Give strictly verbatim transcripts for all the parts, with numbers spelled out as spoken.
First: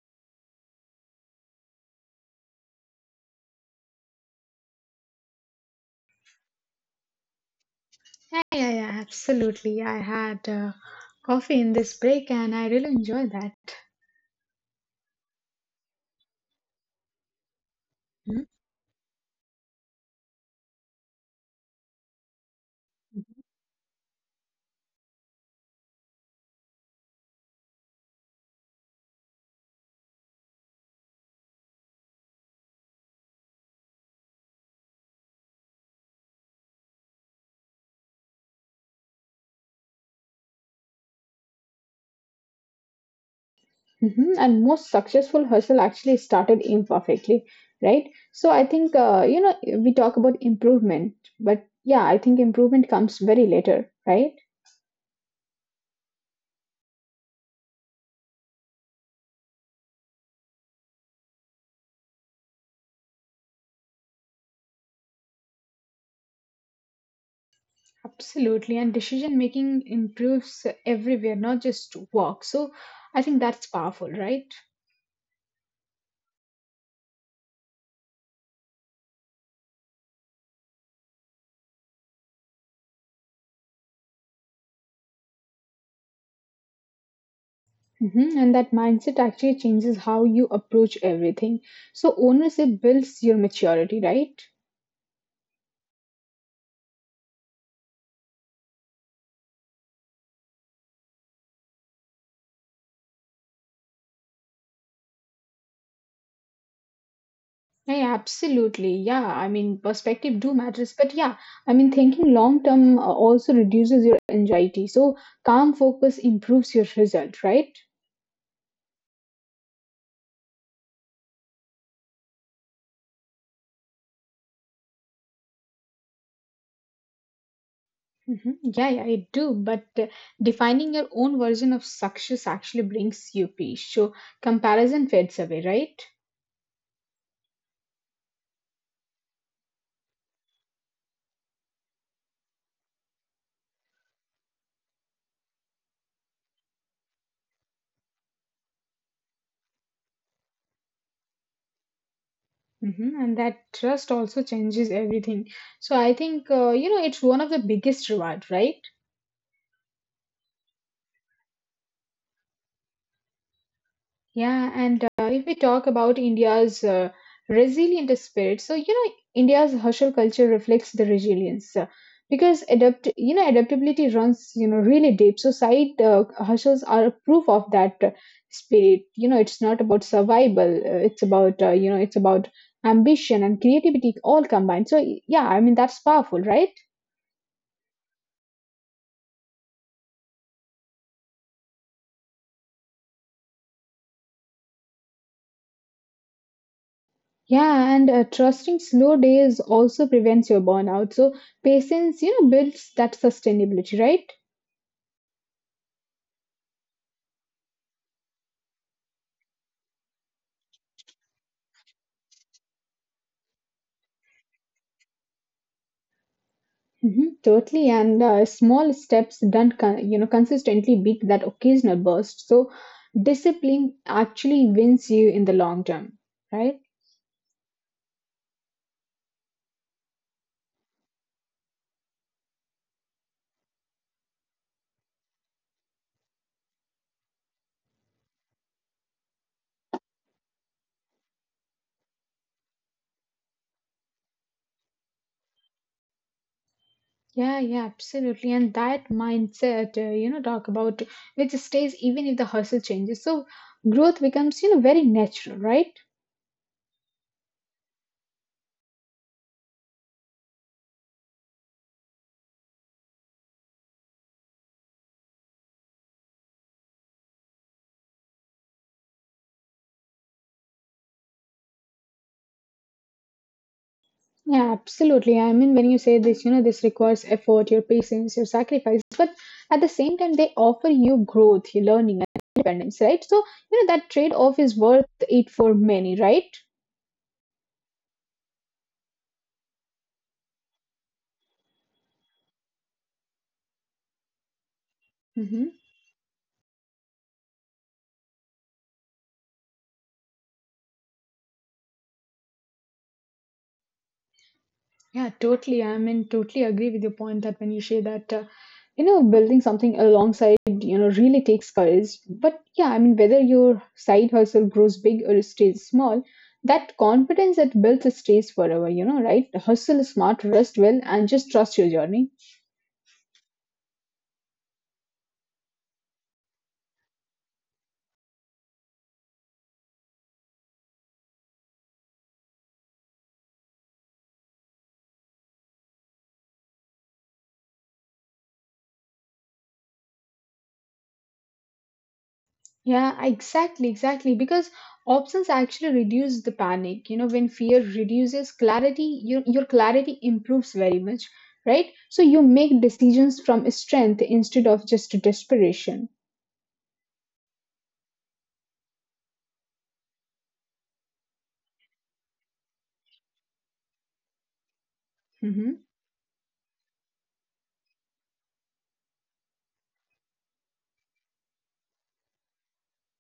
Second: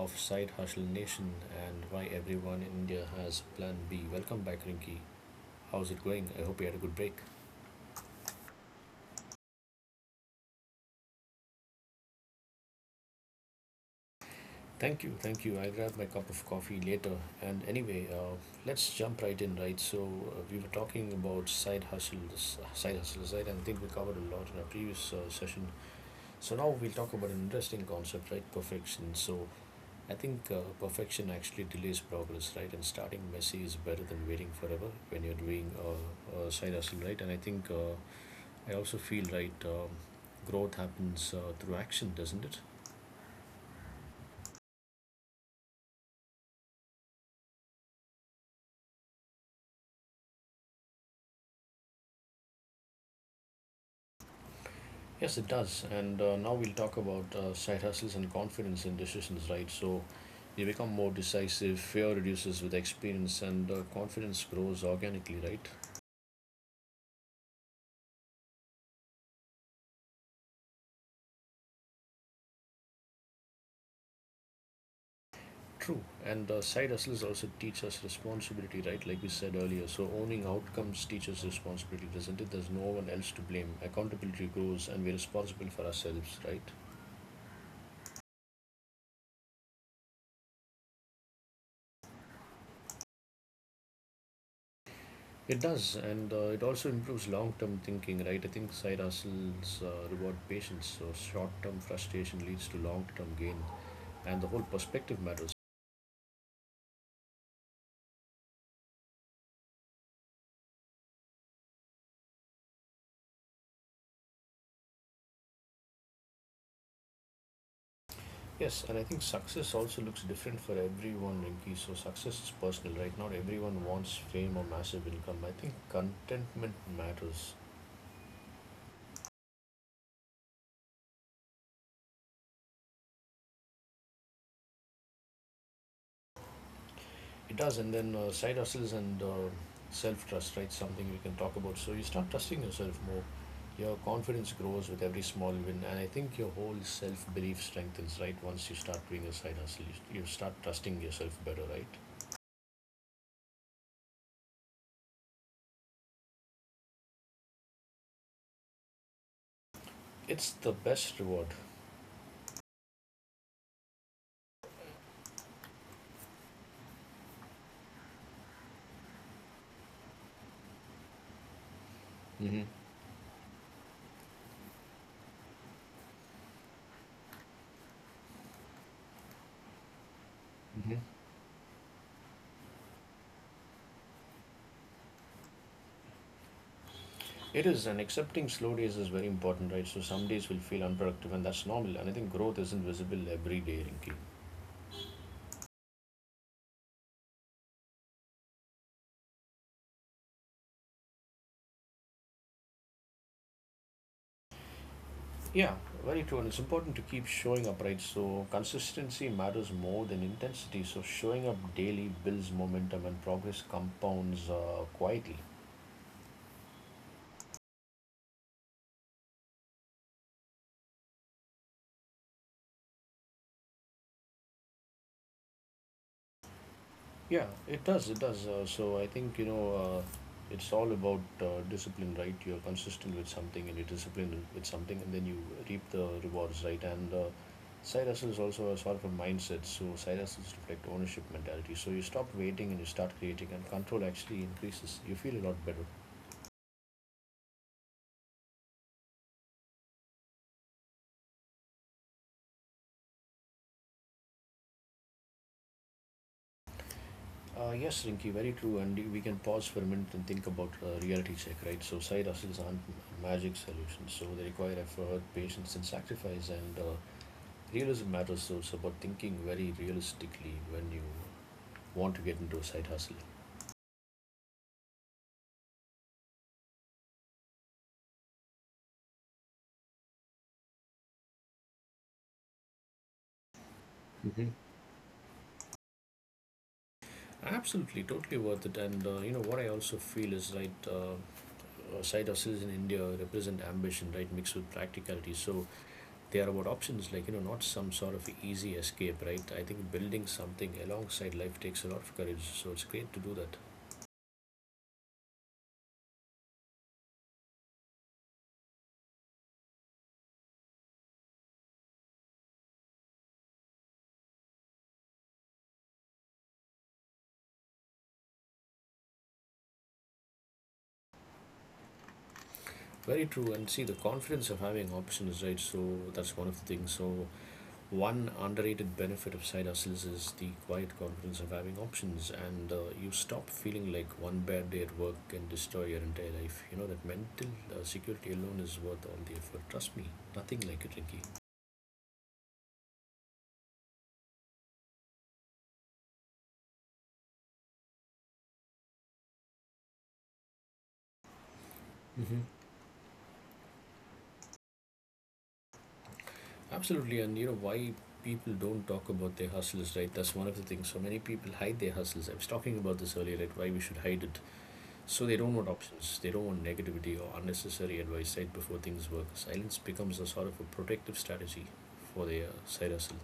of Side Hustle Nation and why everyone in India has Plan B. Welcome back, Rinky. How's it going? I hope you had a good break. Yeah, yeah, absolutely. I had uh, coffee in this break and I really enjoyed that. Thank you, thank you. I'll grab my cup of coffee later. And anyway, uh, Mm. let's jump right in, right? So uh, we were talking about side hustle, this side hustle side, and I think we covered a lot in our previous uh, session. So now we'll talk about an interesting concept, right? Perfection. So I think uh, perfection actually delays progress, right? And starting messy is better than waiting forever when you're doing uh, uh, side hustle, right? And I think uh, I also feel right. Um, growth happens uh, through action, doesn't it? Hmm. And most successful hustle actually started imperfectly, right? So I think, uh, you know, we talk about improvement, but yeah, I think improvement comes very later, right? Yes, it does. And uh, now we'll talk about uh, side hustles and confidence in decisions, right? So you become more decisive. Fear reduces with experience, and uh, confidence grows organically, right? Absolutely, and decision making improves everywhere, not just work. So I think that's powerful, right? True, and uh, side hustles also teach us responsibility, right? Like we said earlier. So owning outcomes teaches responsibility, doesn't it? There's no one else to blame. Accountability grows, and we're responsible for ourselves, right? Hmm. And that mindset actually changes how you approach everything. So ownership builds your maturity, right? It does, and uh, it also improves long-term thinking, right? I think side hustles uh, reward patience, so short-term frustration leads to long-term gain, and the whole perspective matters. Yeah, absolutely. Yeah, I mean, perspective do matters, but yeah, I mean, thinking long term uh, also reduces your anxiety. So calm focus improves your result, right? Yes, and I think success also looks different for everyone, Rinky. So success is personal, right? Not everyone wants fame or massive income. I think contentment matters. Hmm. Yeah, yeah, it do. But uh, defining your own version of success actually brings you peace. So comparison fades away, right? It does, and then uh, side hustles and uh, self-trust, right? Something we can talk about. So you start trusting yourself more. Your confidence grows with every small win, and I think your whole self-belief strengthens, right? Once you start doing a side hustle, you, you start trusting yourself better, right? Hmm. And that trust also changes everything. So I think uh, you know it's one of the biggest reward, right? It's the best reward. Yeah, and uh, if we talk about India's uh, resilient spirit, so you know India's hustle culture reflects the resilience uh, because Mm-hmm. adapt, you know, adaptability runs you know really deep. So side uh, hustles are a proof of that uh, spirit. You know, it's not about survival; uh, Mm-hmm. it's about uh, you know, it's about ambition and creativity all combined. So yeah, I mean that's powerful, right? It is, and accepting slow days is very important, right? So some days will feel unproductive, and that's normal. And I think growth isn't visible every day, Rinki. Yeah, and uh, trusting slow days also prevents your burnout. So patience, you know, builds that sustainability, right? Yeah, very true. And it's important to keep showing up, right? So consistency matters more than intensity. So showing up daily builds momentum, and progress compounds uh, quietly. Mhm, totally, and uh, small steps done, con- you know, consistently beat that occasional burst. So discipline actually wins you in the long term, right? Yeah, it does. It does. Uh, so I think, you know, uh, it's all about uh, discipline, right? You're consistent with something and you're disciplined with something, and then you reap the rewards, right? And uh, side hustle is also a sort of a mindset. So side hustles reflect ownership mentality. So you stop waiting and you start creating, and control actually increases. You feel a lot better. Yeah, yeah, absolutely. And that mindset, uh, you know, talk about which stays even if the hustle changes. So growth becomes, you know, very natural, right? Uh, yes, Rinky, very true. And we can pause for a minute and think about uh, reality check, right? So side hustles aren't magic solutions. So they require effort, patience, and sacrifice, and uh, Realism matters though. It's about thinking very realistically when you want to get into a side hustle. Yeah, absolutely. I mean, when you say this, you know, this requires effort, your patience, your sacrifice, but at the same time, they offer you growth, your learning, and independence, right? So, you know, that trade Hmm. off is worth it for many, right? Absolutely, totally worth it. And uh, you know what I also feel is right. Uh, uh, side hustles in India represent ambition, right, mixed with practicality. So Mhm. they are about options, like you know, not some sort of easy escape, right? I think building something alongside life takes a lot of courage. So it's great to do that. Yeah, totally. I mean, totally agree with your point that when you say that, uh, you know, building something alongside, you know, really takes courage. But yeah, I mean, whether your side hustle grows big or stays small, that confidence that built stays forever, you know, right? Hustle smart, rest well, and just trust your journey. Very true, and see the confidence of having options, right? So that's one of the things. So one underrated benefit of side hustles is the quiet confidence of having options, and uh, you stop feeling like one bad day at work can destroy your entire life. You know that mental uh, security alone is worth all the effort. Trust me, nothing like it, Ricky. Yeah, exactly, exactly. Because options actually reduce the panic. You know, when fear reduces clarity, your, your clarity improves very much, right? So Hmm. you make decisions from strength instead of just desperation. Absolutely, and you know why people don't talk about their hustles, right? That's one of the things. So many people hide their hustles. I was talking about this earlier, right? Why we should hide it. So they don't want Hmm. options. They don't want negativity or unnecessary advice Said before things work. Silence becomes a sort of a protective strategy for their side hustle.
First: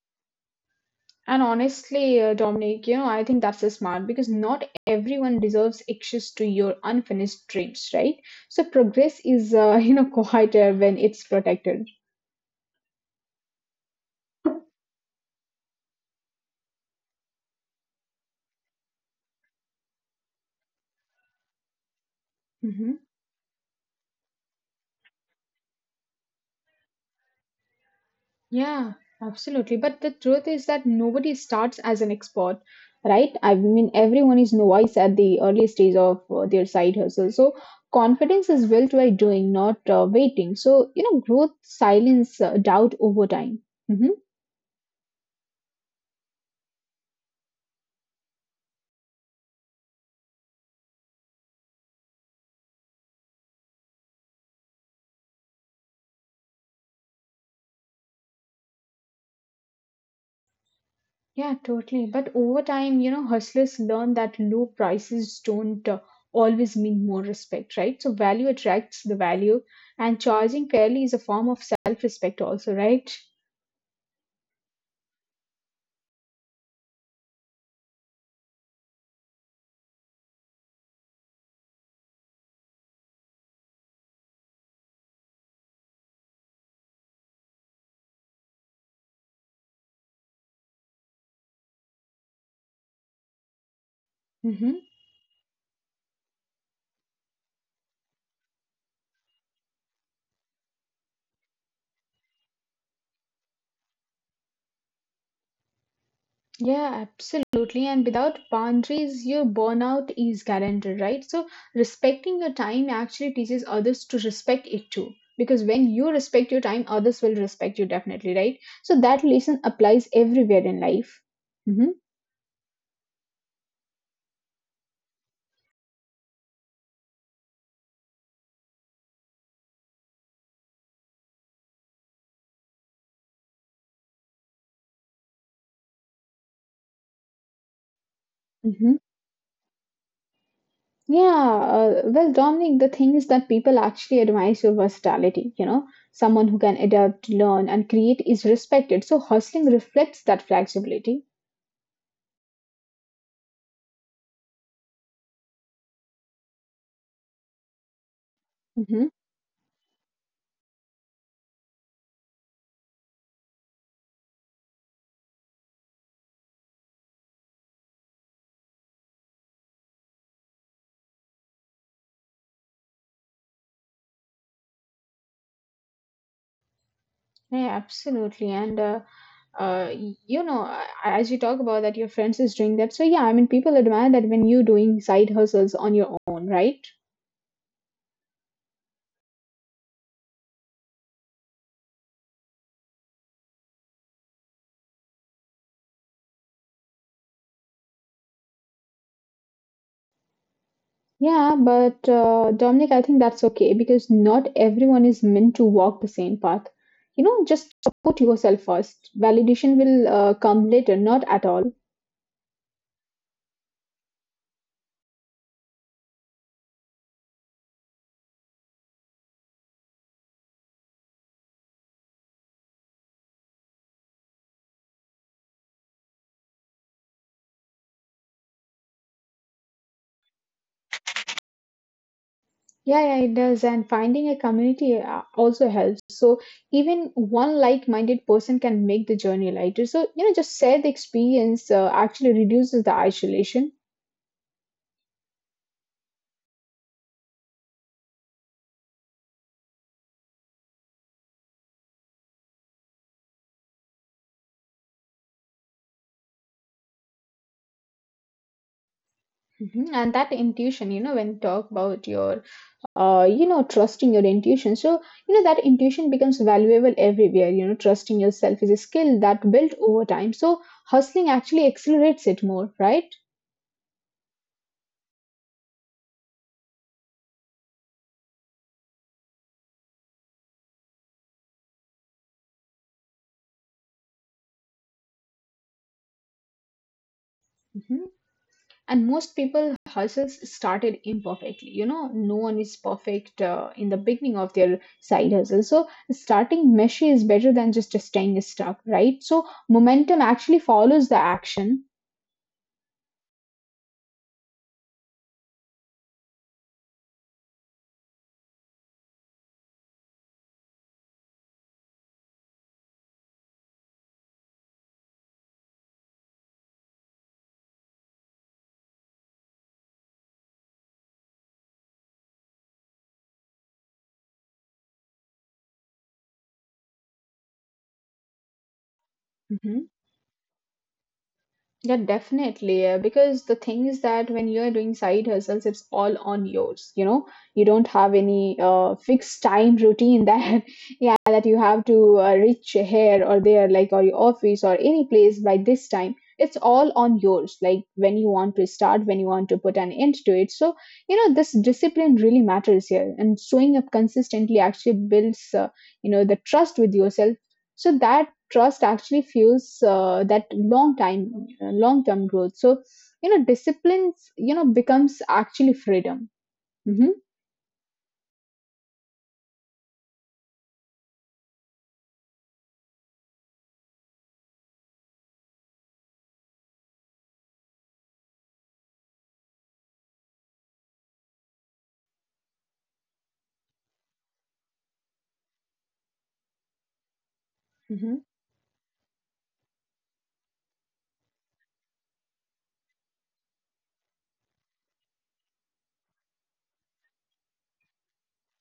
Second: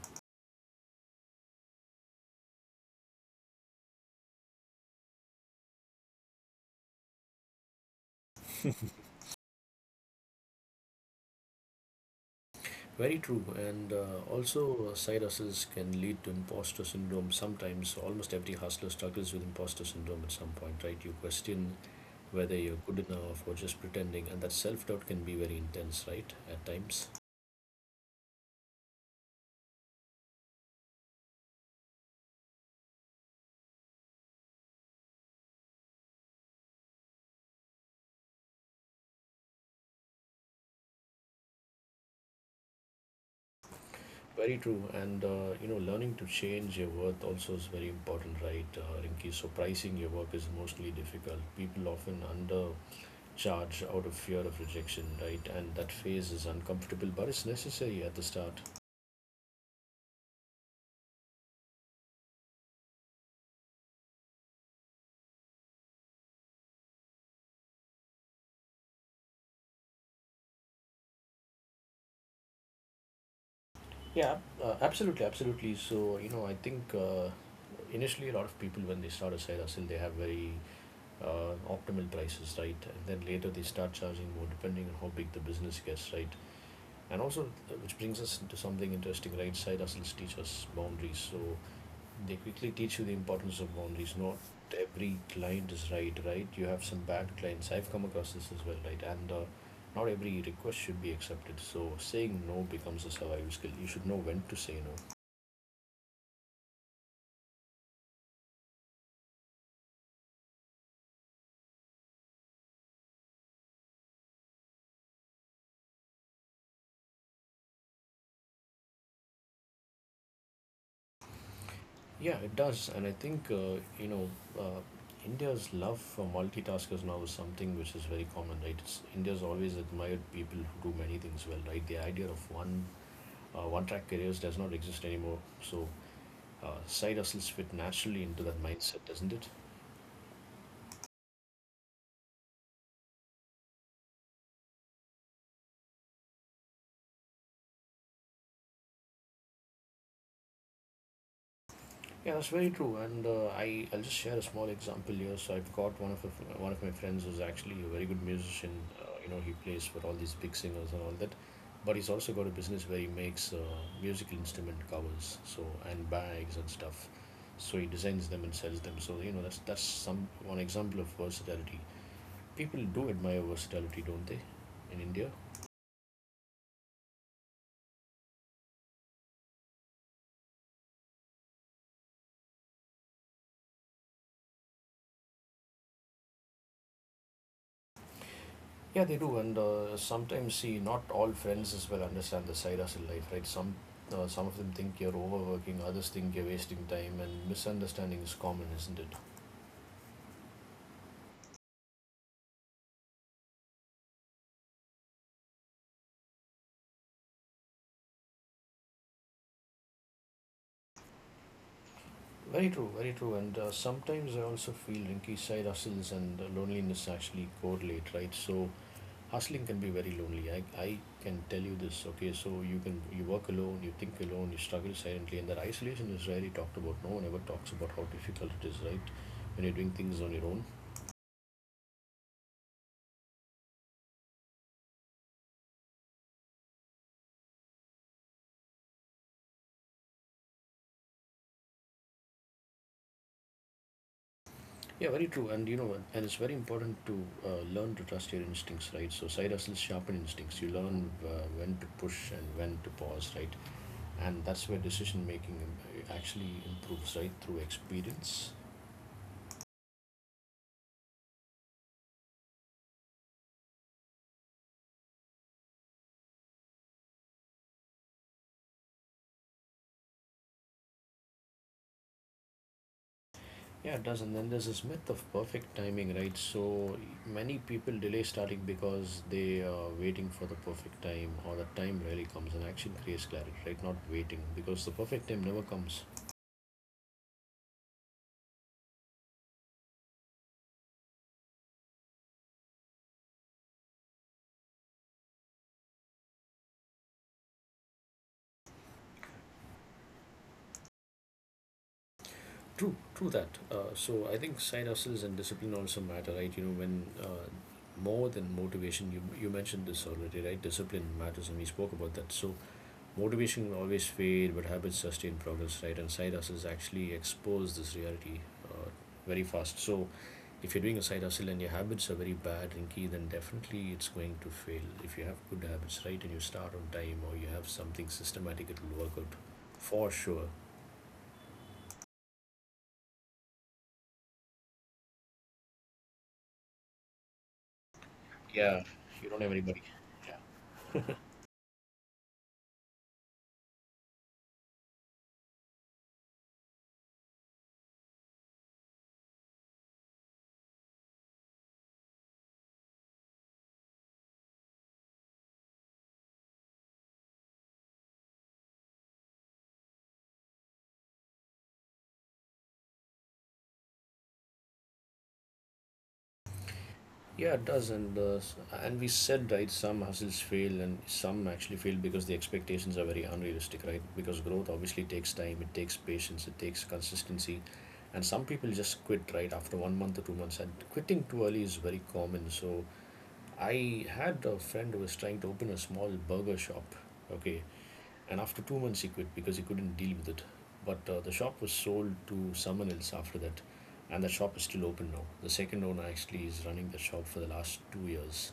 And honestly, uh, Dominic, you know, I think that's a smart because not everyone deserves access to your unfinished dreams, right? So progress is, uh, you know, quieter when it's protected. Very true. And uh, also, uh, side hustles can lead to imposter syndrome. Sometimes, almost every hustler struggles with imposter syndrome at some point, right? You question whether you're Hmm. good enough or just pretending, and that self doubt can be very intense, right? At times. Yeah, absolutely. But the truth is that nobody starts as an expert, right? I mean, everyone is novice at the early stage of uh, their side hustle. So confidence is built by doing, not uh, waiting. So, you know, growth, silence, uh, doubt over time. Hmm. Very true, and uh, you know, learning to change your worth also is very important, right, uh, Rinki? So pricing your work is mostly difficult. People often undercharge out of fear of rejection, right? And that phase is uncomfortable, but it's necessary at the start. Yeah, totally. But over time, you know, hustlers learn that low prices don't uh, always mean more respect, right? So value attracts the value, and charging fairly is a form of self-respect also, right? Yeah, uh, absolutely, absolutely. So you know, I think uh, initially a lot of people when they start a side hustle, they have very uh, optimal prices, right? And then later they start charging more depending on how big the business gets, right? And also, uh, which brings us into something interesting, right? Side hustles teach us boundaries. So they quickly teach you the importance of boundaries. Not Hmm. every client is right, right? You have some bad clients. I've come across this as well, right? And uh, not every request should be accepted. So saying no becomes a survival skill. You should know when to say no. Yeah, absolutely. And without boundaries, your burnout is guaranteed, right? So respecting your time actually teaches others to respect it too. Because when you respect your time, others will respect you definitely, right? So that lesson applies everywhere in life. Mm-hmm. Yeah, it does. And I think uh, you know uh, India's love for multitaskers now is something which is very common, right? It's, India's always admired people who do many things well, right? The idea of one uh, one track careers does not exist anymore. So uh, side hustles fit naturally into that Mm-hmm. mindset, doesn't it? Yeah. Uh, well, Dominic, the thing is that people actually admire your versatility. You know, someone who can adapt, learn, and create is respected. So hustling reflects that flexibility. Yeah, that's very true. And uh, I I'll just share a small example here. So I've got one of a, one of my friends who's actually a very good musician. Mm-hmm. Uh, you know, he plays for all these big singers and all that. But he's also got a business where he makes uh, musical instrument covers, so and bags and stuff. So he designs them and sells them. So you know, that's that's some one example of versatility. People do admire versatility, don't they? In India. Yeah, absolutely. And, uh, uh, you know, a- as you talk about that, your friends is doing that. So yeah, I mean, people admire that when you doing side hustles on your own, right? Yeah, they do, and uh, sometimes see not all friends as well understand the side hustle life, right? Some uh, some of them think you're overworking, others think you're wasting time, and misunderstanding is common, isn't it? Yeah, but uh, Dominic, I think that's okay because not everyone is meant to walk the same path. You know, just support yourself first. Validation will uh, come later, not at all. Very true, very true. And uh, sometimes I also feel Rinky side hustles and uh, loneliness actually correlate, right? So hustling can be very lonely. I, I can tell you this, okay? So you can you work alone, you think alone, you struggle silently, and that isolation is rarely talked about. No one ever talks about how difficult it is, right? When you're doing things on your own. Yeah, yeah, it does. And finding a community uh, also helps. So even one like-minded person can make the journey lighter. So you know, just share the experience uh, actually reduces the isolation. Yeah, very true. And you know, and it's very important to uh, learn to trust your instincts, right? So side hustles sharpen instincts. You learn uh, when to push and when to pause, right? And that's where decision making um, actually improves, right? Through experience. Mhm. And that intuition, you know, when you talk about your, uh, you know, trusting your intuition. So, you know, that intuition becomes valuable everywhere. You know, trusting yourself is a skill that built over time. So hustling actually accelerates it more, right? Yeah, it does. And then there's this myth of perfect timing, right? So many people delay starting because they are waiting for the perfect time, or the time rarely comes, and action creates clarity, right? Not waiting because the perfect time never comes. Mhm. And most people hustles started imperfectly, you know, no one is perfect uh, in the beginning of their side hustle. So starting meshy is better than just staying stuck, right? So momentum actually follows the action. True, true that. Uh, so I think side hustles and discipline also matter, right? You know, when uh, more than motivation, you you mentioned this already, right? Discipline matters, and we spoke about that. So motivation will always fade, but habits sustain progress, right? And side hustles actually expose this reality uh, very fast. So if you're doing a side hustle and your habits are very bad, Rinky, then definitely it's going to fail. If you have good habits, right, and you start on time or you have something systematic, it will work out Mhm. for sure. Yeah, definitely. uh, Because the thing is that when you are doing side hustles, it's all on yours. You know, you don't have any Yeah, uh, you fixed don't have time anybody. routine Yeah. that, yeah, that you have to uh, reach here or there, like or your office or any place by this time. It's all on yours. Like when you want to start, when you want to put an end to it. So you know, this discipline really matters here, and showing up consistently actually builds, uh, you know, the trust with yourself. So that trust actually fuels uh, that long time long term growth. So you know discipline you know becomes actually freedom. Hmm. Yeah, it does, and uh, s- and we said, right? Some hustles fail, and some actually fail because the expectations are very unrealistic, right? Because growth obviously takes time, it takes patience, it takes consistency, and some people just quit right after one month or two months. And quitting too early is very common. So I had a friend who was trying to open a small burger shop, okay, Hmm. and after two months, he quit because he couldn't deal with it. But uh, the shop was sold to someone else after that, and the shop is still open now. The second owner actually is running the shop for the last two years.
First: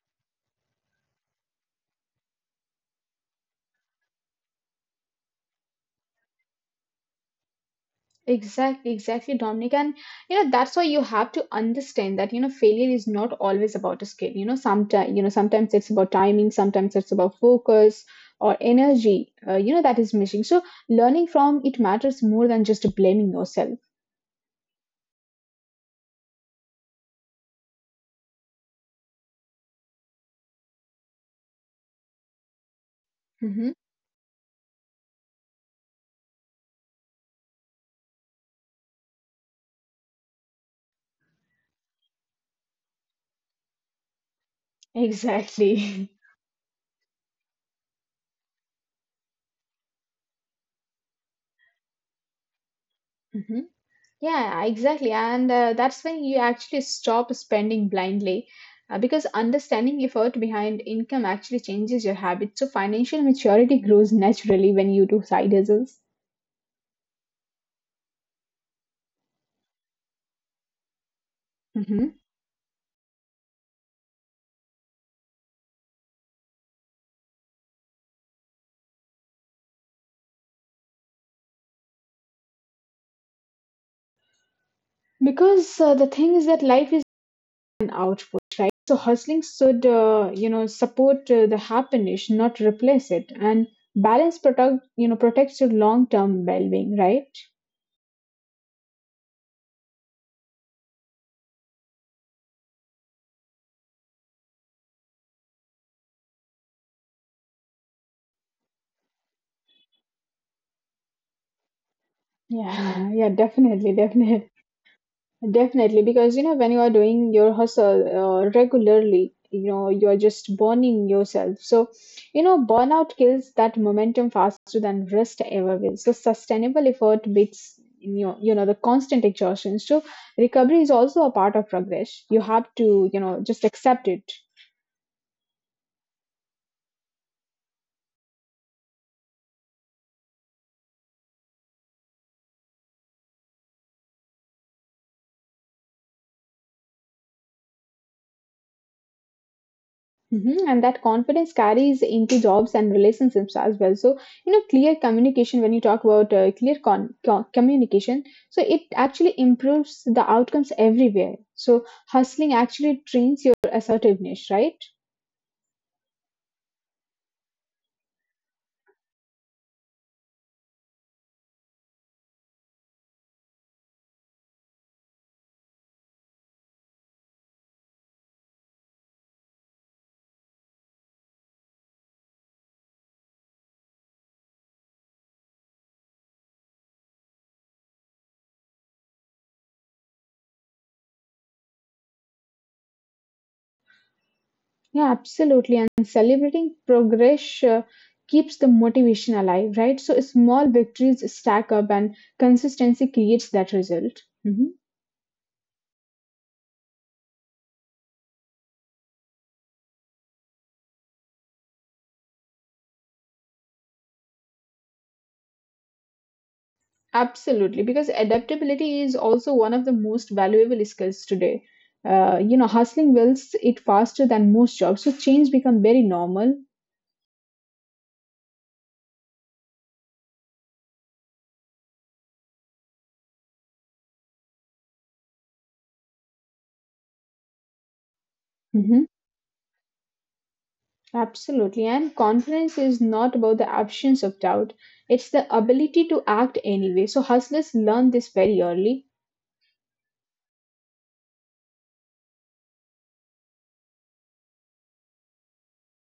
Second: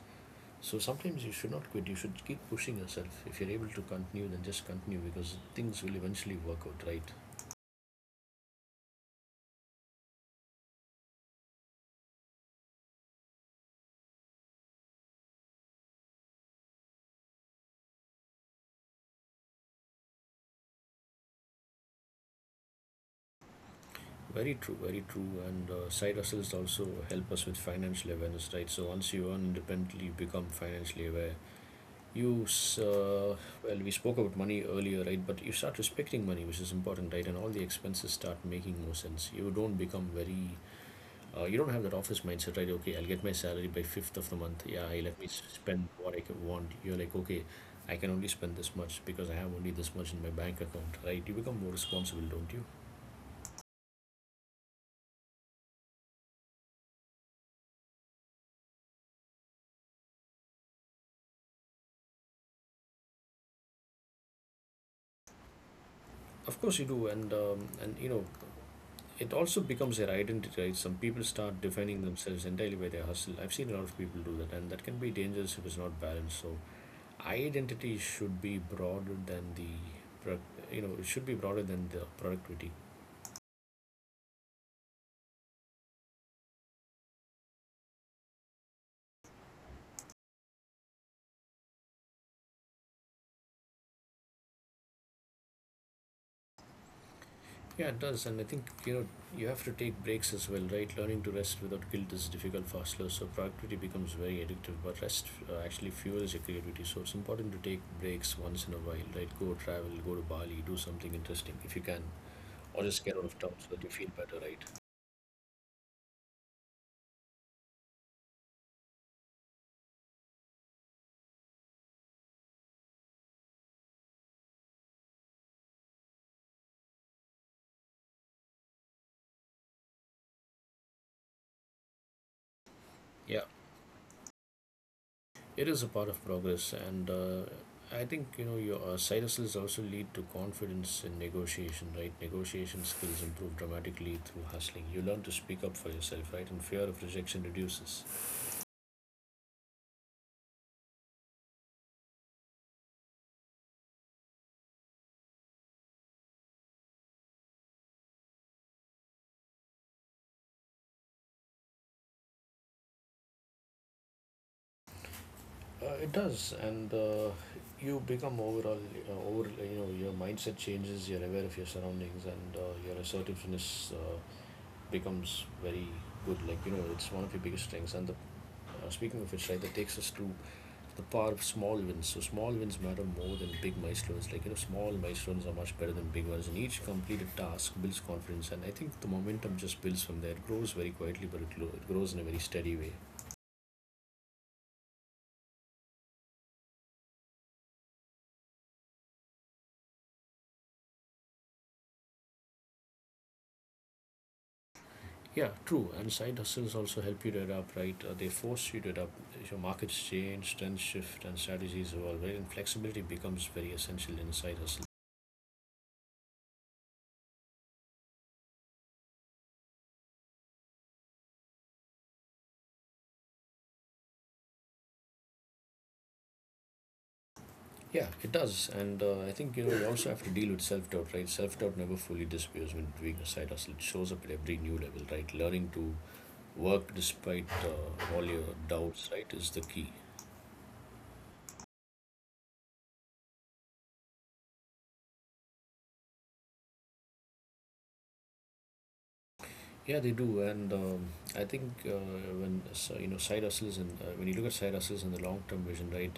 So sometimes you should not quit. You should keep pushing yourself. If you're able to continue, then just continue because things will eventually work out, right? Exactly, exactly, Dominic. And you know, that's why you have to understand that, you know, failure is not always about a skill. You know, sometimes, you know, sometimes it's about timing, sometimes it's about focus or energy, uh, you know, that is missing. So learning from it matters more than just blaming yourself. Very true, very true. And uh, side hustles also help us with financial awareness, right? So once you earn independently, you become financially aware. You, uh, Hmm. well, we spoke about money earlier, right? But you start respecting money, which is important, right? And all the expenses start making more sense. You don't become very, uh, you don't have that office mindset, right? Okay, I'll get my salary by fifth of the month. Yeah, I let me s- spend Exactly. what I can want. You're like, okay, I can only spend this much because I have only this much in my bank account, right? You become more responsible, don't you? Yeah, exactly. And uh, that's when you actually stop spending blindly uh, because understanding effort behind income actually changes your habits. So financial maturity grows naturally when you do side hustles. Of course you do, and um, and you know it also becomes their identity, right? Some people start defining Hmm. themselves entirely by their hustle. I've seen a lot of people do that, and that can be dangerous if it's not balanced. So, identity should be broader than the, product. you know, it should be broader than the productivity. Because uh, the thing is that life is an output, right? So hustling should, uh, you know, support uh, the happiness, not replace it. And balance protect, you know, protects your long-term well-being, right? Yeah, it does, and I think you know you have to take breaks as well, right? Learning to rest without guilt is difficult for hustlers, so productivity becomes very addictive. But rest uh, actually fuels your creativity, so it's important to take breaks once in a while, right? Go travel, go to Bali, do something interesting if you can. Or just get Yeah, out of yeah, town so that you definitely, feel better, definitely. right? Definitely, because you know, when you are doing your hustle uh, regularly, you know, you are just burning yourself. So, you know, burnout kills that momentum faster than rest ever will. So sustainable effort beats, you know, you know, the constant exhaustion. So recovery is also a part of progress. You have to, you Yeah, know, just accept it. it is a part of progress, and uh, I think you know your uh, side hustles also lead to confidence in negotiation, right? Negotiation skills improve dramatically through hustling. You learn to speak up for yourself, right? And fear of rejection reduces. Mhm. And that confidence carries into jobs and relationships as well. So, you know, clear communication, when you talk about uh, clear con- co- communication, so it actually improves the outcomes everywhere. So hustling actually trains your assertiveness, right? Uh, it does, and uh, you become overall uh, over you know your mindset changes. You're aware of your surroundings, and uh, your assertiveness uh, becomes very good. Like you know, it's one of your biggest strengths, and the Uh, speaking of which, right, that takes us to the power of small wins. So small wins matter more than big milestones. Like you know, small milestones are much better than big ones. And each completed task builds confidence, and I think the momentum just builds from there. It grows very quietly, but it, it grows in a very steady way. Yeah, absolutely. And celebrating progress uh, keeps the motivation alive, right? So small victories stack up and consistency creates that result. Mm-hmm. Yeah, true. And side hustles also help you to adapt, right? Uh, they force you to adapt. Your markets change, trends shift, and strategies evolve. Right? And flexibility becomes very essential in side hustles. Absolutely, because adaptability is also one of the most valuable skills today. Uh, you know, hustling wills it faster than most jobs, so change become very normal. Yeah, it does. And uh, I think, you know, we also have to deal with self doubt, right? Self doubt never fully disappears when doing a side hustle. It shows up at every new level, right? Learning to work despite uh, all your Hmm. doubts, right, is the key. Absolutely, and confidence is not about the absence of doubt; it's the ability to act anyway. So hustlers learn this very early. Yeah, they do. And um, I think uh, when, so, you know, side hustles and uh, when you look at side hustles and the long term vision, right,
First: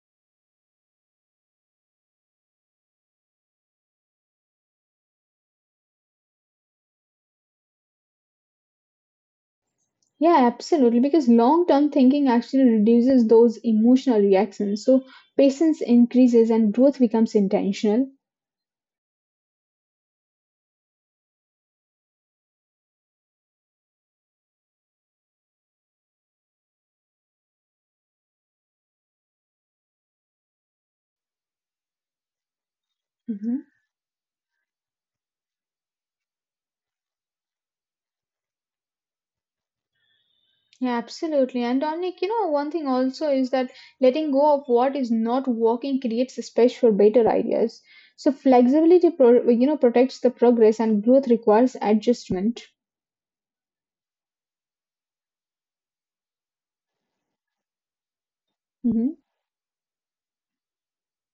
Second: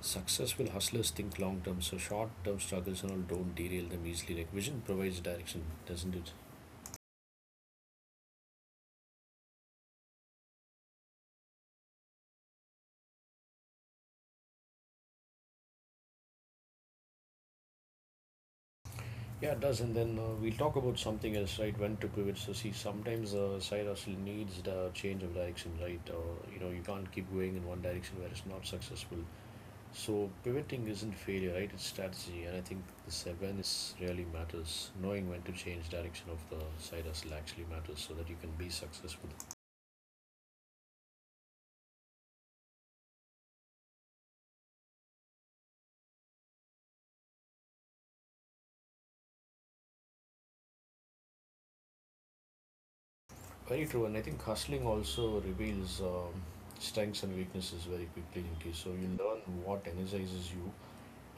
successful hustlers think long term. So short term struggles and all don't derail them easily. Like, vision provides direction, doesn't it? Yeah, absolutely. Because long term thinking actually reduces those emotional reactions. So patience increases and growth becomes intentional. Yeah, it does. And then uh, we'll talk about something else, right? When to pivot. So, see, sometimes the side hustle needs the change of direction, right? Or, you know, you can't keep going in one direction where it's not successful. So, pivoting isn't failure, right? It's strategy. And I think this Hmm. awareness really matters. Knowing when to change direction of the side hustle actually matters so that you can be successful. Yeah, absolutely. And Dominic, you know, one thing also is that letting go of what is not working creates a space for better ideas. So flexibility, pro- you know, protects the progress and growth requires adjustment. Very true. And I think hustling also reveals um, strengths and weaknesses very quickly. Okay, so you learn what energizes you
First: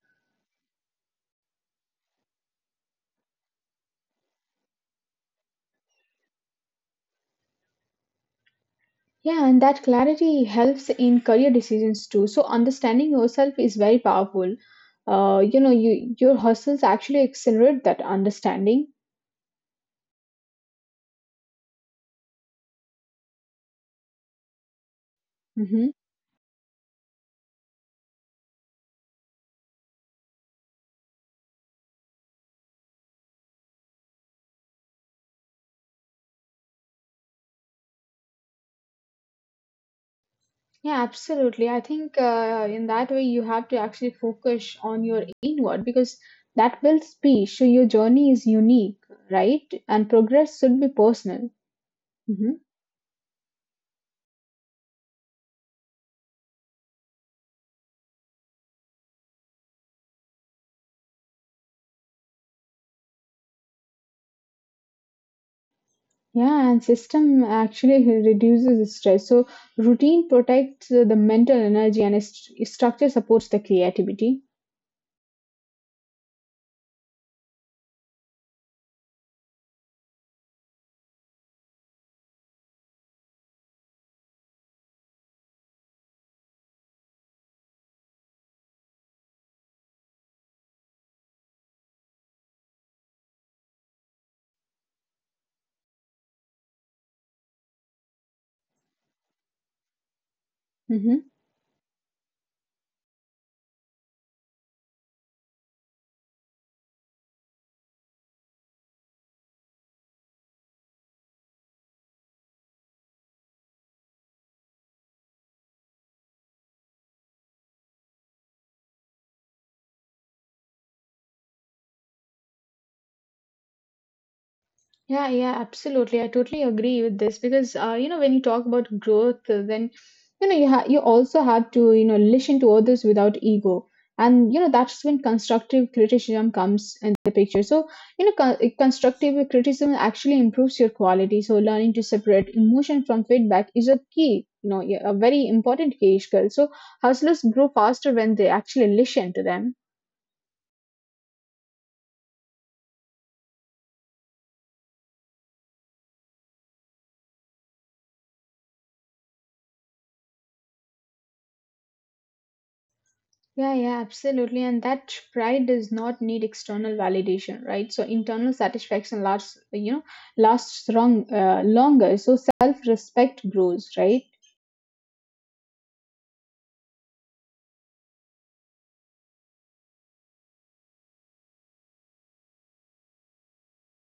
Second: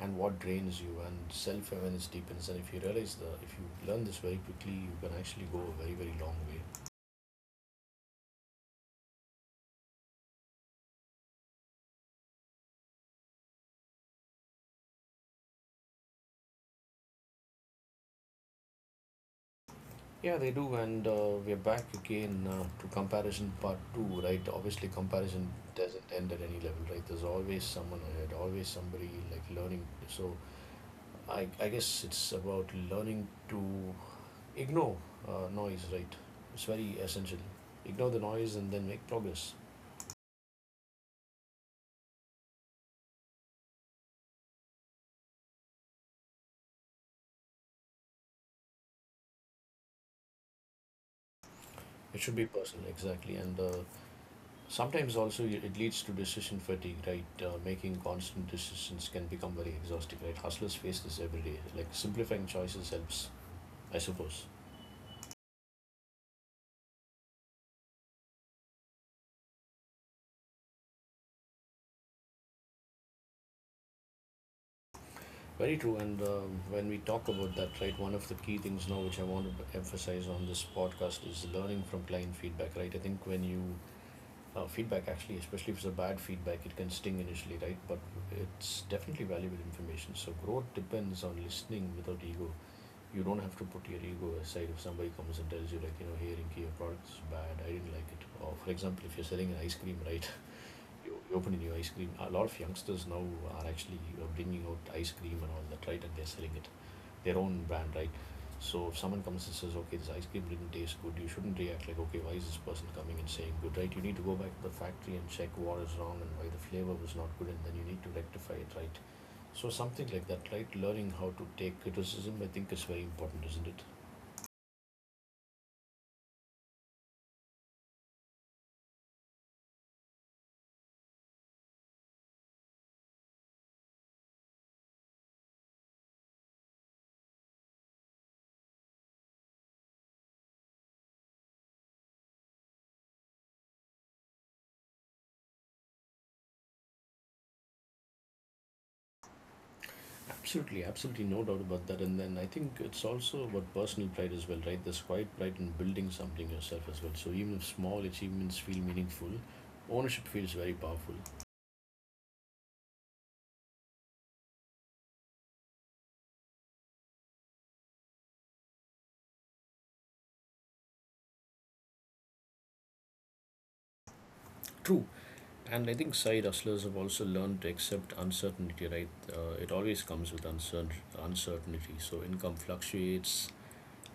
and what drains you, and self-awareness deepens. And if you realize the if you learn this very quickly, you can actually go a very very long way. Yeah, and that clarity helps in career decisions too. So understanding yourself is very powerful. Uh, you know, you your hustles actually accelerate that understanding. Yeah, they do. And uh, we're back again uh, to comparison part two, right? Obviously, comparison Hmm. doesn't end at any level, right? There's always someone ahead, always somebody like learning. So i, I guess it's about learning to ignore uh, noise, right? It's very essential. Ignore the noise and then make progress. Yeah, absolutely. I think uh, in that way you have to actually focus on your inward because that builds peace. So your journey is unique, right? And progress should be personal. It should be Mhm. personal, exactly. And uh, sometimes also it leads to decision fatigue, right? Uh, making constant decisions can become very exhausting, right? Hustlers face this every day. Like, simplifying choices helps, I suppose. Yeah, and system actually reduces stress. So routine protects the mental energy and st- structure supports the creativity. Very true. And um, when we talk about that, right, one of the key things now which I want to emphasize on this podcast is learning from client feedback, right? I think when you uh, feedback actually, especially if it's a bad feedback, it can sting initially, right? But it's definitely valuable information. So growth depends on listening without ego. You don't have to put your ego aside. If somebody comes and tells you, like you know, hey Rinki, your product is bad, I didn't like it, or for example, if you're selling an ice cream, right, you Mhm. you open a new ice cream. A lot of youngsters now are actually uh, bringing out ice cream and all that, right, and they're selling it, their own brand, right? So if someone comes and says, okay, this ice cream didn't taste good, you shouldn't react like, okay, why is this person coming and saying good, right? You need to go back to the factory and check what is wrong and why the flavor was not good, and then you need to rectify it, right? So something like that, right, learning how to take criticism I think is very important, isn't it? Yeah, yeah, absolutely. I totally agree with this because uh, you know when you talk about growth, uh, then you know you ha you also have to you know listen to others without ego, and you know that's when constructive criticism comes in the picture. So you know con constructive criticism actually improves your quality. So learning to separate emotion from feedback is a key, you know, yeah, a very important key skill. So hustlers grow faster when they actually listen to them. Absolutely, absolutely, no doubt about that. And then I think it's also about personal pride as well, right? There's quite pride in building something yourself as well. So even if small achievements feel meaningful, ownership feels very powerful. Yeah, yeah, absolutely. And that pride does not need external validation, right? So internal satisfaction lasts, you know, lasts long, uh, longer. So self-respect grows, right? True. And I think side hustlers have also learned to accept uncertainty, right? Uh, it always comes with uncertain uncertainty. So income fluctuates.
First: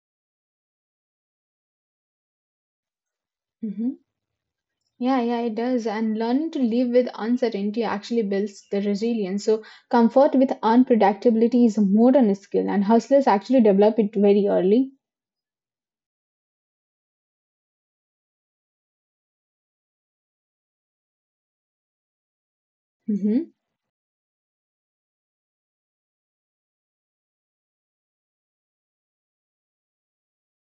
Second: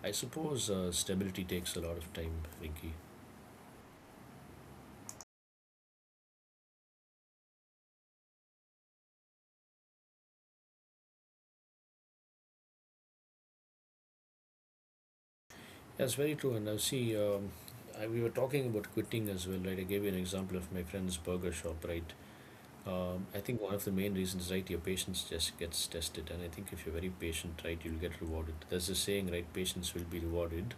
I suppose uh, stability takes a lot of time, Rinky. Hmm. Yeah, yeah, it does. And learning to live with uncertainty actually builds the resilience. So comfort with unpredictability is a modern skill, and hustlers actually develop it very early. That's very true. And I see, um, I, we were talking about quitting as well, right? I gave you an example of my friend's burger shop, right? Um, I think Mm-hmm. one of the main reasons, right, your patience just gets tested. And I think if you're very patient, right, you'll get rewarded. There's a saying, right, patience will be rewarded,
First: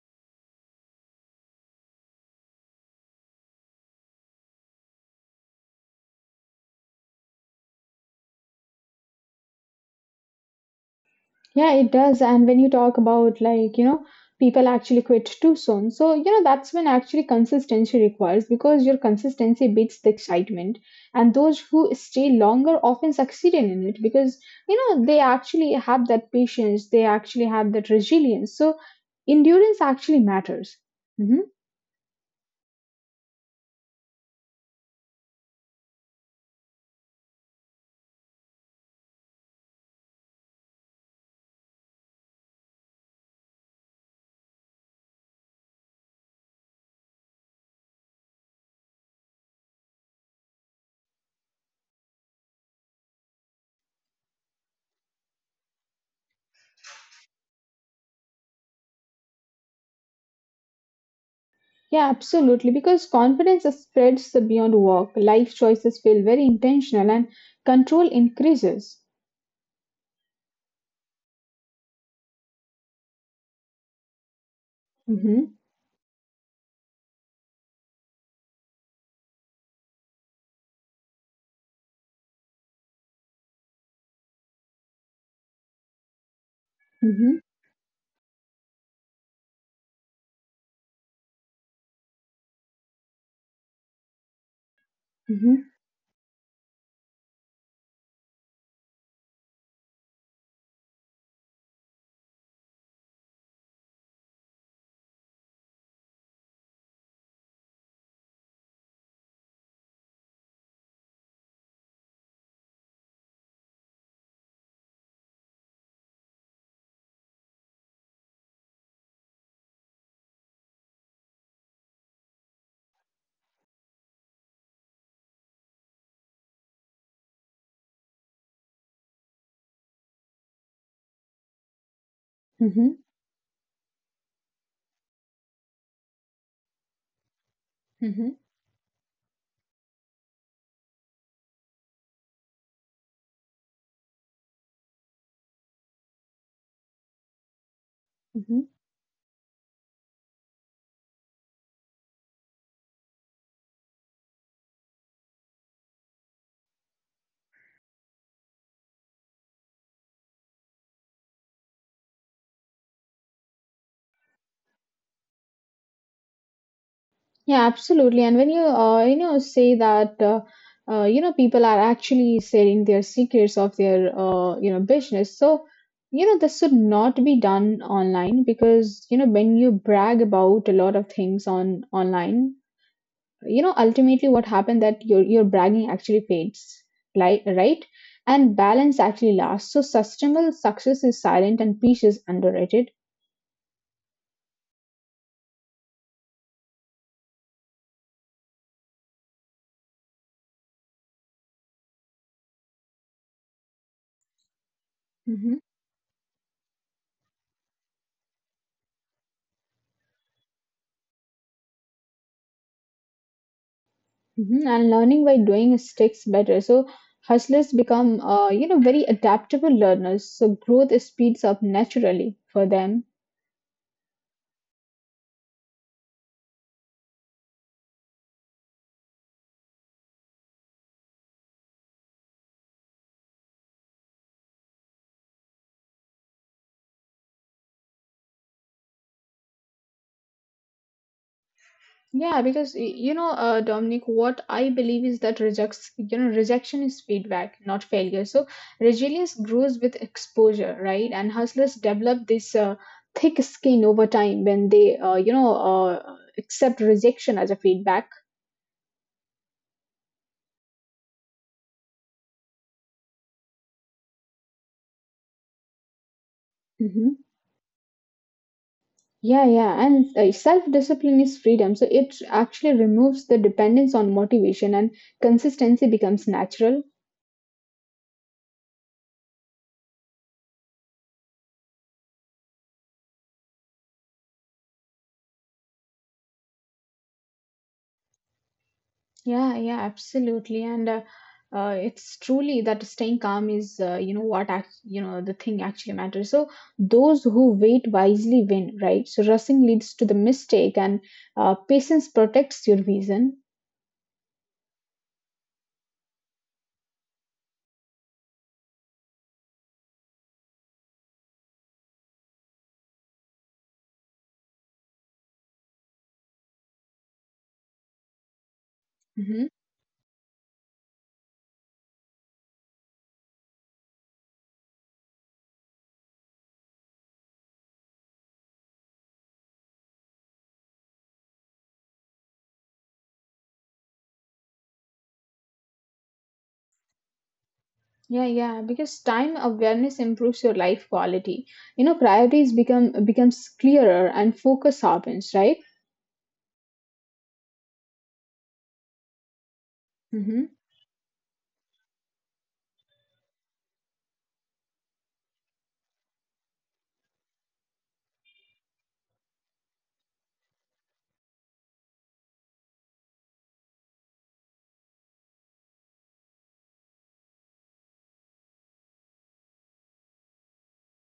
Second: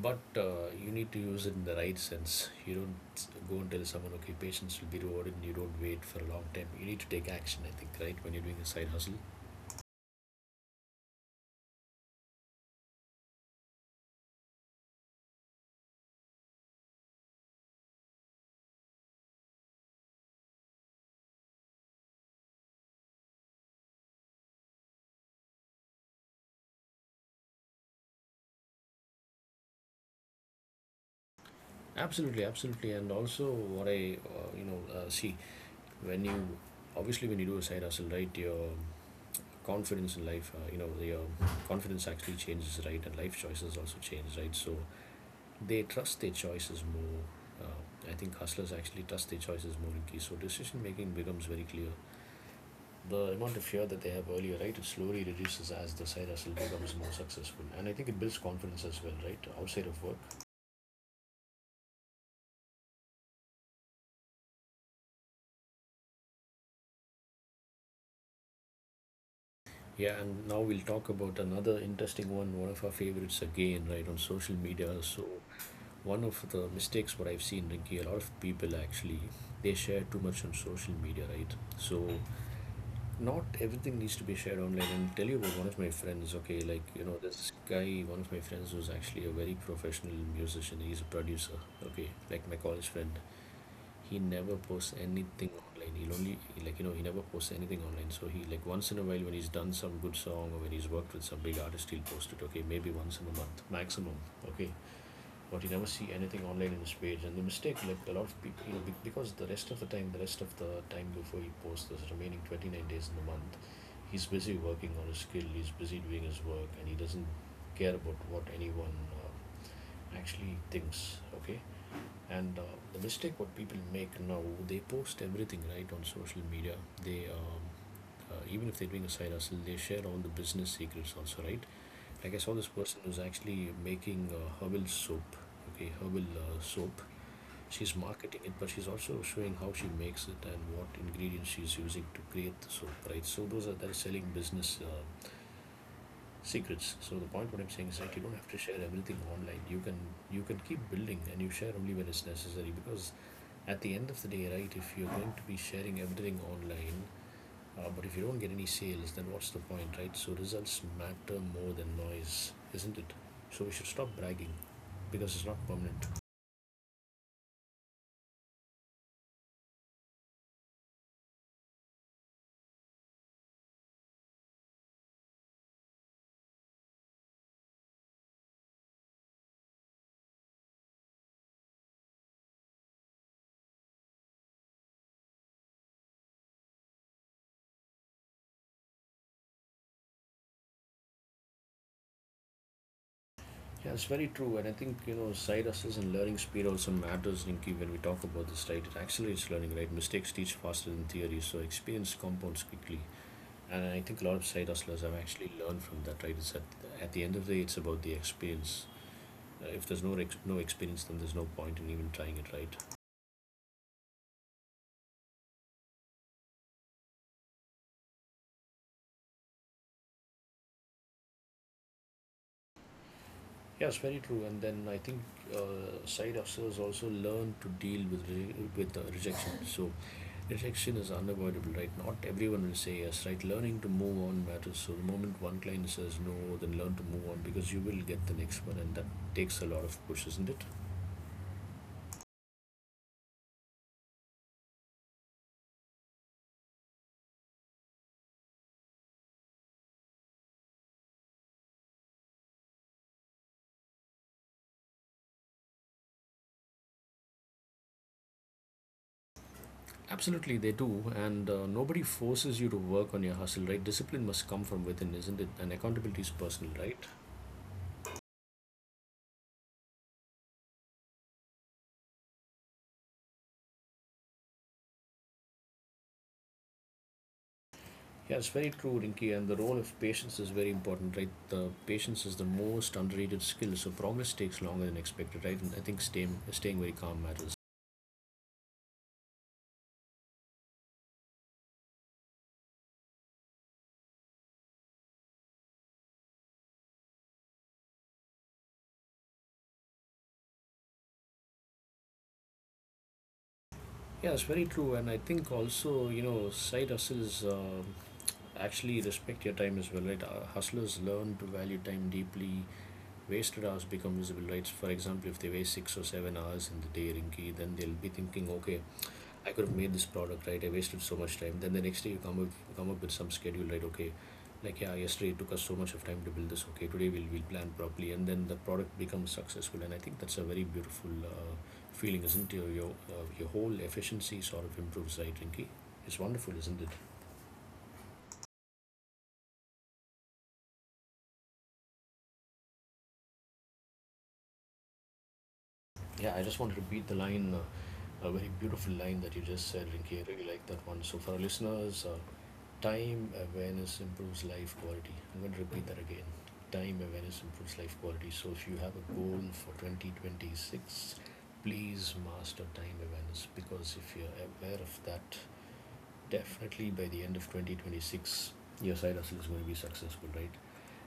but uh, you need to use it in the right sense. You don't s- go and tell someone, okay, patience will be rewarded, and you don't wait for a long time. You need to take action, I think, right, when you're doing a side hustle. Yeah, it does. And when you talk about like, you know, people actually quit too soon. So, you know, that's when actually consistency requires because your consistency beats the excitement. And those who stay longer often succeed in it because, you know, they actually have that patience, they actually have that resilience. So endurance actually matters. Hmm. Absolutely, absolutely. And also, what I, uh, you know, uh, see, when you, obviously, when you do a side hustle, right, your confidence in life, uh, you know, your confidence actually changes, right, and life choices also change, right. So they trust their choices more. Uh, I think hustlers actually trust their choices more in case, so decision making becomes very clear. The amount of fear that they have earlier, right, it slowly reduces as the side hustle becomes more successful, and I think it builds confidence as well, right, outside of work. Yeah, absolutely. Because confidence spreads beyond work, life choices feel very intentional, and control increases. Yeah, and now we'll talk about another interesting one, one of our favorites again, right, on social media. So, Hmm. one of the mistakes what I've seen, Rinky, a lot of people actually they share too much on social media, right? So not everything needs to be shared online. And tell you about one of my friends, okay, like you know, Hmm. this guy, one of my friends who's actually a very professional musician. He's a producer, okay, like my college friend. He never posts anything Hmm. online. He'll only, like you know, he never posts anything online. So he, like, once in a while when he's done some good song or when he's worked with some big artist, he'll post it. Okay, maybe once in a month maximum. Okay, but you never see anything online in this page. And the mistake, like, a lot of people, you know, because the rest of the time the rest of the time before he posts this remaining twenty-nine days in the month, he's busy working on his skill, he's busy doing his work, and he doesn't care about what anyone uh, actually thinks, okay. And uh, the mistake what people make now, they post everything right on social media. They um, uh, even if they're doing a side hustle, they share all the business secrets also, right? Like I saw this Hmm. person who's actually making uh, herbal soap. Okay, herbal uh, soap. She's Hmm. marketing it, but she's also showing how she makes it and what ingredients she's using to create the soap, right? So those are, they're selling business uh, secrets. So the point what I'm saying is that you don't have Mhm. to share everything online. You can, you can keep building, and you share only when it's necessary, because at the end of the day, right, if you're going to be sharing everything online, uh, but if you don't get any sales, then what's the point, right? So results matter more than noise, isn't it? So we should stop bragging because it's not permanent. Yeah, absolutely. And when you uh, you know say that, uh, uh, you know people are actually sharing their secrets of their uh, you know business, so you know this should not be done online because you know when you brag about a lot of things on online, you know ultimately what happened that your your bragging actually fades, like, right? And balance actually lasts. So sustainable success is silent and peace is underrated. Yeah, it's very true, and I think you know side hustles and learning speed also matters, Rinki. When we talk about this, right, it accelerates learning, right? Mistakes teach faster than theory, so experience compounds quickly. And I think a lot of side hustlers have Mhm. actually learned from that, right? It's at, at the end of the day, it's about the experience. Uh, if there's no ex- no experience, then there's no point in even trying it, right? Mhm. And learning by doing sticks better. So hustlers become, uh, you know, very adaptable learners. So growth speeds up naturally for them. Yes, very true. And then I think uh, side hustlers also learn to deal with re- with uh, rejection. So rejection is unavoidable, right? Not everyone will say yes, right? Learning to move on matters. So the moment one client says no, then learn to move on because you will get the next one, and that takes a lot of push, isn't it? Yeah, because y- you know, uh, Dominic, what I believe is that rejects, you know, rejection is feedback, not failure. So resilience grows with exposure, right? And hustlers develop this uh, thick skin over time when they, uh, you know, uh, accept rejection as a feedback. Absolutely, they do, and uh, nobody forces you to work on your hustle, right? Discipline must come from within, isn't it? And accountability is personal, right? Mm-hmm. Yeah, yeah, and uh, self-discipline is freedom. So it actually removes the dependence on motivation and consistency becomes natural. Yeah, it's very true, Rinki, and the role of patience is very important, right? The patience is the most underrated skill, so progress takes longer than expected, right? And I think staying staying very calm matters. Yeah, yeah, absolutely. And uh, uh, it's truly that staying calm is, uh, you know, what act, you know, the thing actually matters. So those who wait wisely win, right? So rushing leads to the mistake, and uh, patience protects your vision. Yeah, it's very true, and I think also you know side hustles um actually respect your time as well, right? Uh, hustlers learn to value time deeply. Wasted hours become visible, right? For example, if they waste six or seven hours in the day, Rinki, then they'll be thinking, okay, Mhm. I could have made this product, right? I wasted so much time. Then the next day you come up you come up with some schedule, right? Okay, like yeah, yesterday it took us so much of time to build this. Okay, today we'll we'll plan properly, and then the product becomes successful. And I think that's a very beautiful uh, feeling, isn't it? Your your, uh, your whole efficiency sort of improves, right, Rinky? It's wonderful, isn't it? Yeah, yeah, because time awareness improves your life quality. You know, priorities become becomes clearer and focus sharpens, right? Yeah, I just wanted to beat the line. Uh, a very beautiful line that you just said, Rinky. I really like that one. So, for our listeners, uh, time awareness improves life quality. I'm going to repeat that again. Time awareness improves life quality. So if you have a goal for twenty twenty-six, please master time awareness because if you're aware of that, definitely by the end of twenty twenty-six, your side hustle is going to be successful, right?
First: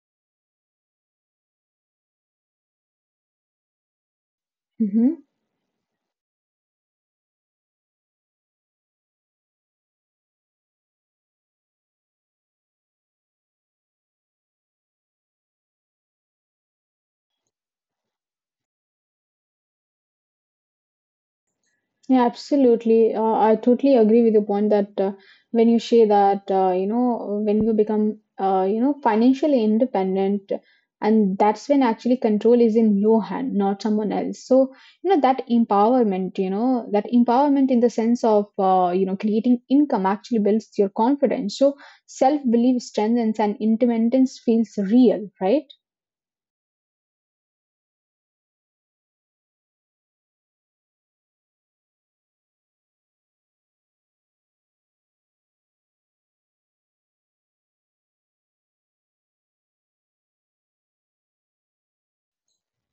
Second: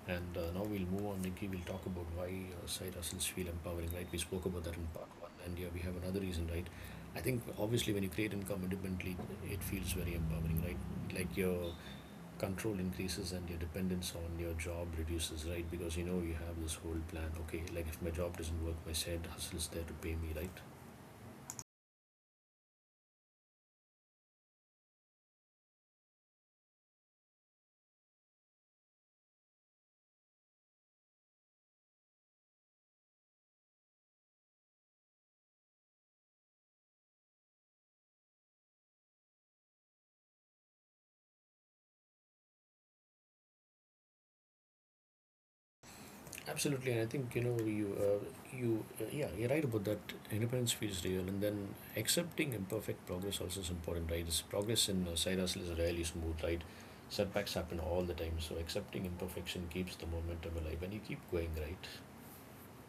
And uh, now we'll move on, Nikki. We'll talk about why uh, side hustles feel empowering, right? We spoke about that in part Mm-hmm. one, and yeah, we have another reason, right? I think obviously when you create income independently, it feels very empowering, right? Like you're control increases and your dependence on your job reduces, right? Because you know you have this whole plan. Okay, like if my job doesn't work, my side hustle is there to pay me, right? Yeah, absolutely. Uh, I totally agree with your point that uh, when you say that, uh, you know, when you become, uh, you know, financially independent, and that's when actually control is in your hand, not someone else. So, you know, that empowerment, you know, that empowerment in the sense of, uh, you know, creating income actually builds your confidence. So self belief strengthens and independence feels real, right? Absolutely, and I think you know you uh, you uh, yeah, you're right about that. Independence feels real, and then accepting imperfect progress also is important, right? This progress in uh, side hustle is rarely smooth, right? Setbacks happen all the time, so accepting imperfection keeps the momentum alive, and you keep going, right?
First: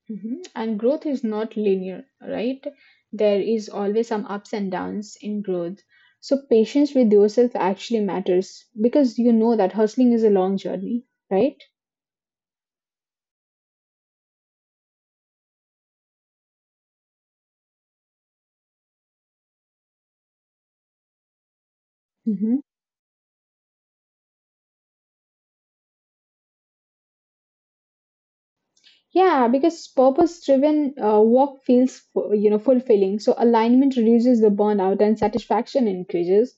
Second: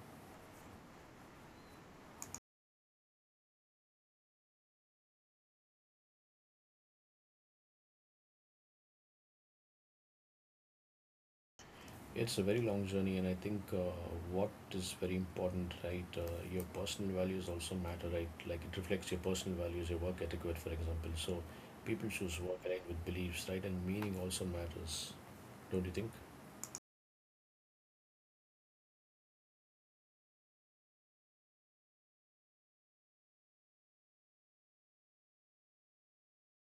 Mhm. And growth is not linear, right? There is always some ups and downs in growth. So patience with yourself actually matters because you know that hustling is a long journey, right? It's a very long journey, and I think uh, what is very important, right? Uh, your personal values also matter, right? Like it reflects your personal values, your work etiquette, for example. So people choose work Hmm. aligned with beliefs, right? And meaning also matters, don't you think? Yeah, because purpose-driven uh, work feels fu- you know fulfilling. So alignment reduces the burnout and satisfaction increases.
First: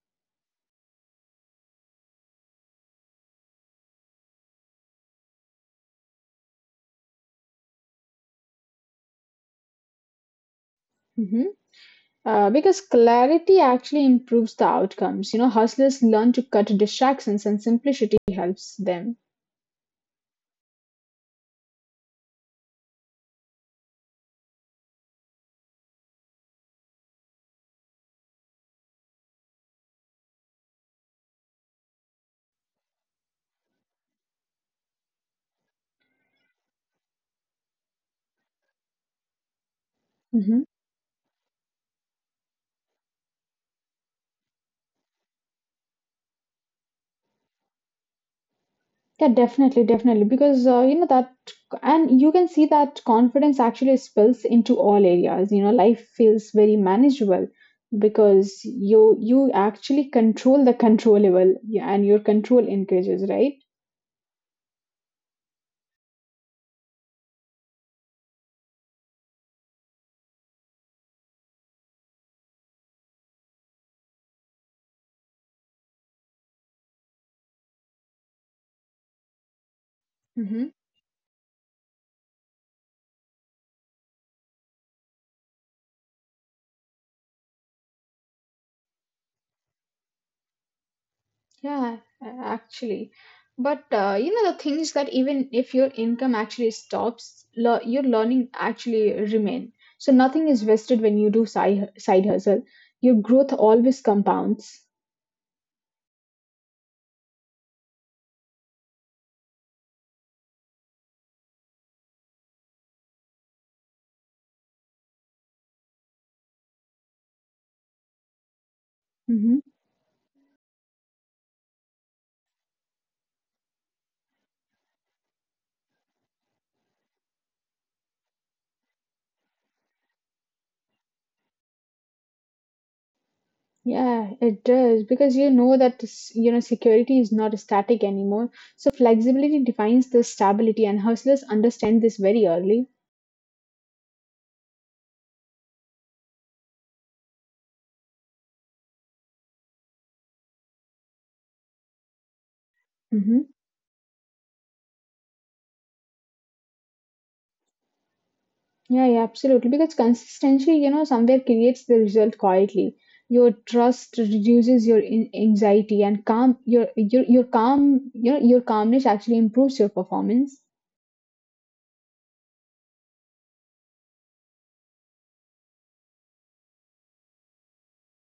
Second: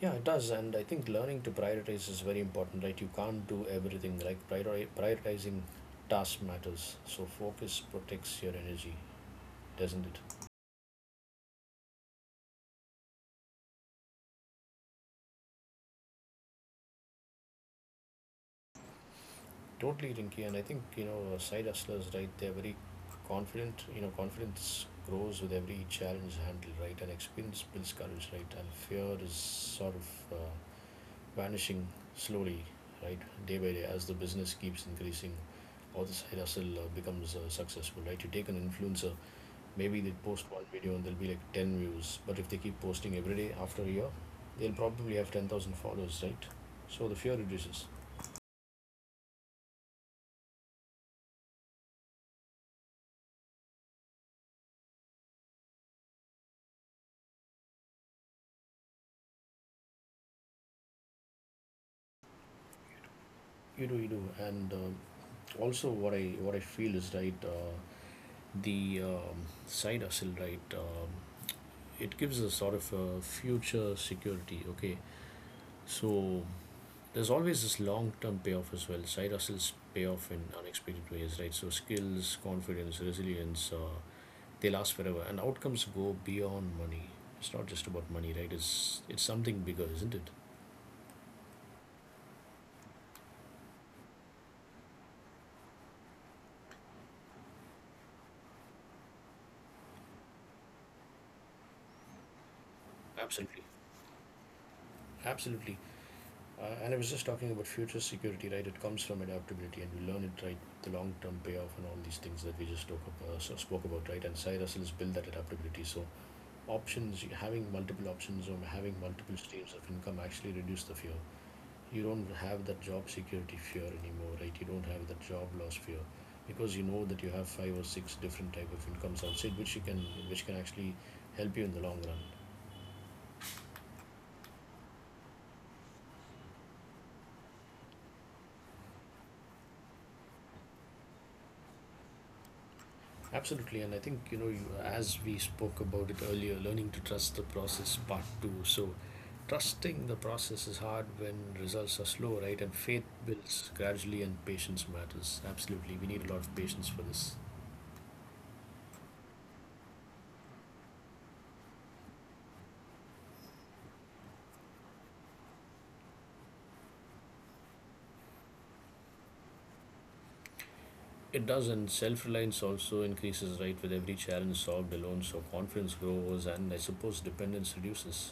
Yeah, it does, and I think learning to prioritize is very important, right? You can't do everything. Like priori- prioritizing tasks matters. So focus protects your energy, doesn't it? Hmm. Uh, because clarity actually improves the outcomes. You know, hustlers learn to cut distractions and simplicity helps them. Totally, Rinky, and I think you know, uh, side hustlers, right? They're very confident. You know, confidence grows with every challenge handled, right? And experience builds courage, right? And fear is sort of uh, vanishing slowly, right? Day by day, as the business keeps increasing, or the side hustle uh, becomes uh, successful, right? You take an influencer, maybe they post Mm-hmm. one video and there'll be like ten views, but if they keep posting every day after a year, they'll probably have ten thousand followers, right? So the fear reduces. Yeah, definitely, definitely. Because uh, you know that, and you can see that confidence actually spills into all areas. You know, life feels very manageable because you you actually control the controllable, yeah, and your control increases, right? You do, you do, and um also what I what I feel is right. Uh, the um, side hustle, right? Um, it gives a sort of a future security. Okay, so there's always this long term payoff as well. Side hustles pay off in Hmm. unexpected ways, right? So skills, confidence, resilience, uh, they last forever, and outcomes go beyond money. It's not just about money, right? It's it's something bigger, isn't it? Yeah, a- actually. But uh, you know the things that even if your income actually stops, le- your learning actually remain. So nothing is wasted when you do side side hustle. Your growth Absolutely. always compounds. Absolutely. Uh, and I was just talking about future security, right? It comes from adaptability, and we learn it, right? The long-term payoff and all these things that we just spoke, up, uh, so spoke about, right? And Cyrus has built that adaptability. So options, having multiple options or having multiple Mm-hmm. streams of income actually reduce the fear. You don't have that job security fear anymore, right? You don't have that job loss fear because you know that you have five or six different type of incomes outside which you can which can actually help you in the long run. Yeah, it does because you know that s- you know security is not static anymore. So flexibility defines the stability, and hustlers understand this very early. Absolutely, and I think you know, you, as we spoke about it earlier, learning to trust the process part two. So, trusting the process is hard when results are slow, right? And faith Hmm. builds gradually, and patience matters. Absolutely, we need a lot of patience for this. Yeah, yeah, absolutely. Because consistency, you know, somewhere creates the result quietly. Your trust reduces your in- anxiety, and calm your your your calm you know your calmness actually improves your performance. It does, and self reliance also increases, right? With every challenge solved alone, so confidence grows, and I suppose dependence reduces.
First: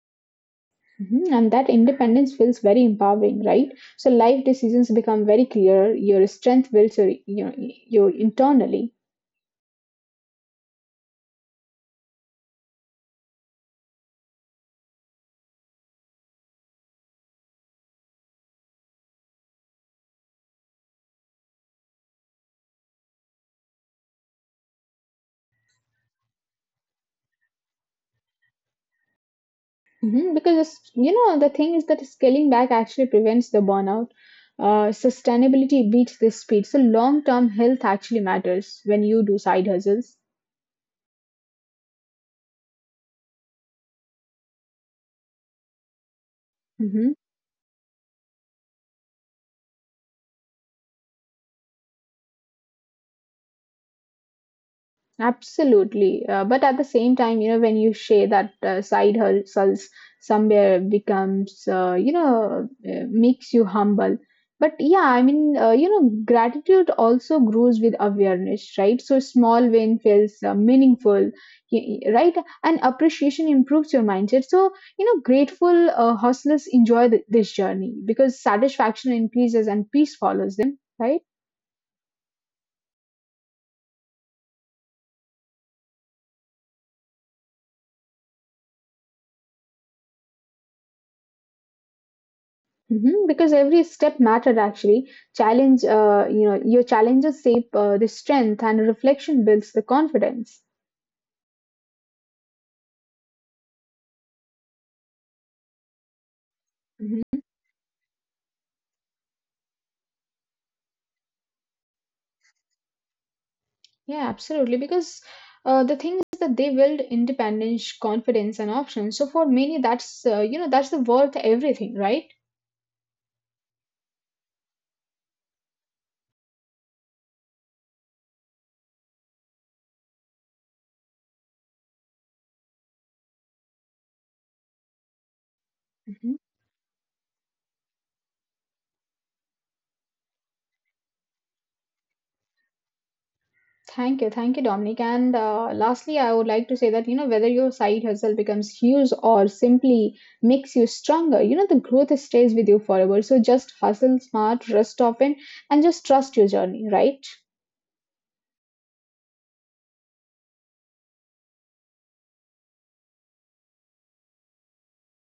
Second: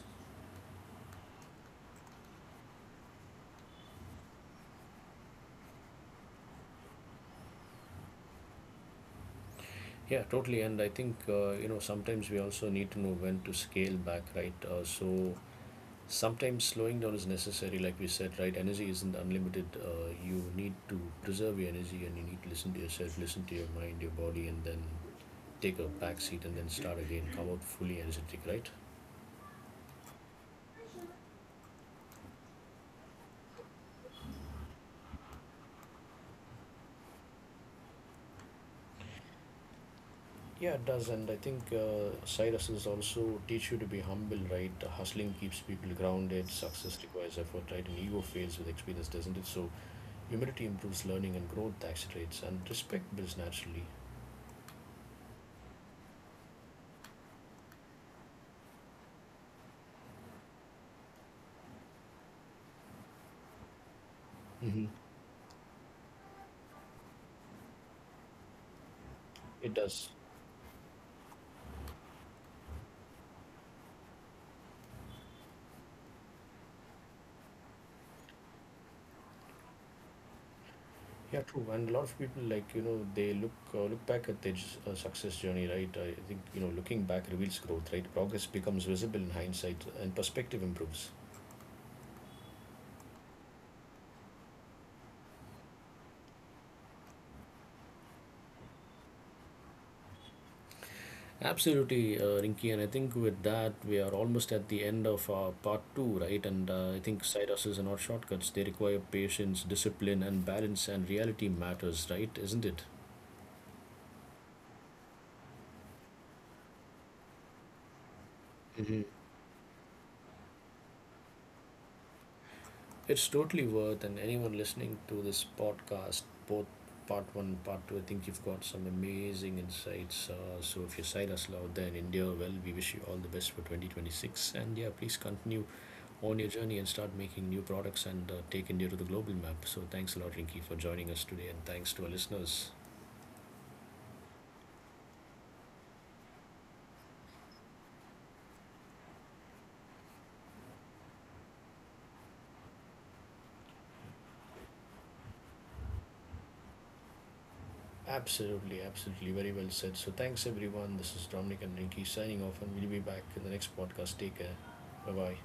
Mhm. And that independence feels very empowering, right? So life decisions become very clear. Your strength builds your you know your internally. Yeah, totally. And I think, uh, you know, sometimes we also need to know when to scale back, right? Uh, so sometimes slowing down is necessary, like we said, right? Energy isn't unlimited. Uh, you need to preserve your energy, and you need to listen to yourself, listen to your mind, your body, and then take a back seat and then start again, come out fully energetic, right? Mhm. Because it's- you know the thing is that scaling back actually prevents the burnout. Uh, sustainability beats this speed. So long term health actually matters when you do side hustles. Yeah, it does, and I think uh, side hustles also teach you to be humble, right? Hustling keeps people grounded. Success Mm-hmm. requires effort, right? And ego fails with experience, doesn't it? So humility improves learning, and growth accelerates, and respect builds naturally. Absolutely. Uh, but at the same time, you know, when you share that uh, side hustles somewhere becomes, uh, you know, uh, makes you humble. But Mm-hmm. yeah, I mean, uh, you know, gratitude also grows with awareness, right? So small It win does. feels uh, meaningful, y- y- right? And appreciation improves your mindset. So, you know, grateful uh, hustlers enjoy th- this journey because satisfaction increases and peace follows them, right? Yeah, true. And a lot of people, like, you know, they look uh, look back at their s- uh, success journey, right? I think, you know, looking back reveals growth, right? Progress becomes visible in hindsight and perspective improves. Mhm. Because every step mattered actually. Challenge, uh, you know, your challenges shape uh, the strength, and reflection builds the confidence. Absolutely, uh, Rinky, and I think with that we are almost at the end of our part two, right? And uh, I think Mhm. side hustles are not shortcuts; they require patience, discipline, and balance, and reality matters, right? Isn't it? Yeah, absolutely. Because uh, the thing is that they build independence, confidence, and Mm-hmm. options. So for many, that's uh, you know that's the worth everything, right? It's totally worth, and anyone listening to this podcast, both part one, part two, I think you've got some amazing insights. Uh, so if you side hustle out there in India, well, we wish you all the best for twenty twenty-six. And yeah, please continue on Mhm. your journey and start making new products and uh, take India to the global map. So thanks a lot, Rinki, for joining us today, and thanks to our listeners. Thank you. Thank you, Dominic. And uh, lastly, I would like to say that, you know, whether your side hustle becomes huge or simply makes you stronger, you know, the growth stays with you forever. So just hustle smart, rest often, and just trust your journey, right? Absolutely, absolutely. Very well said. So thanks, everyone. This is Dominic and Rinki signing off, and we'll be back in the next podcast. Take care. Bye bye.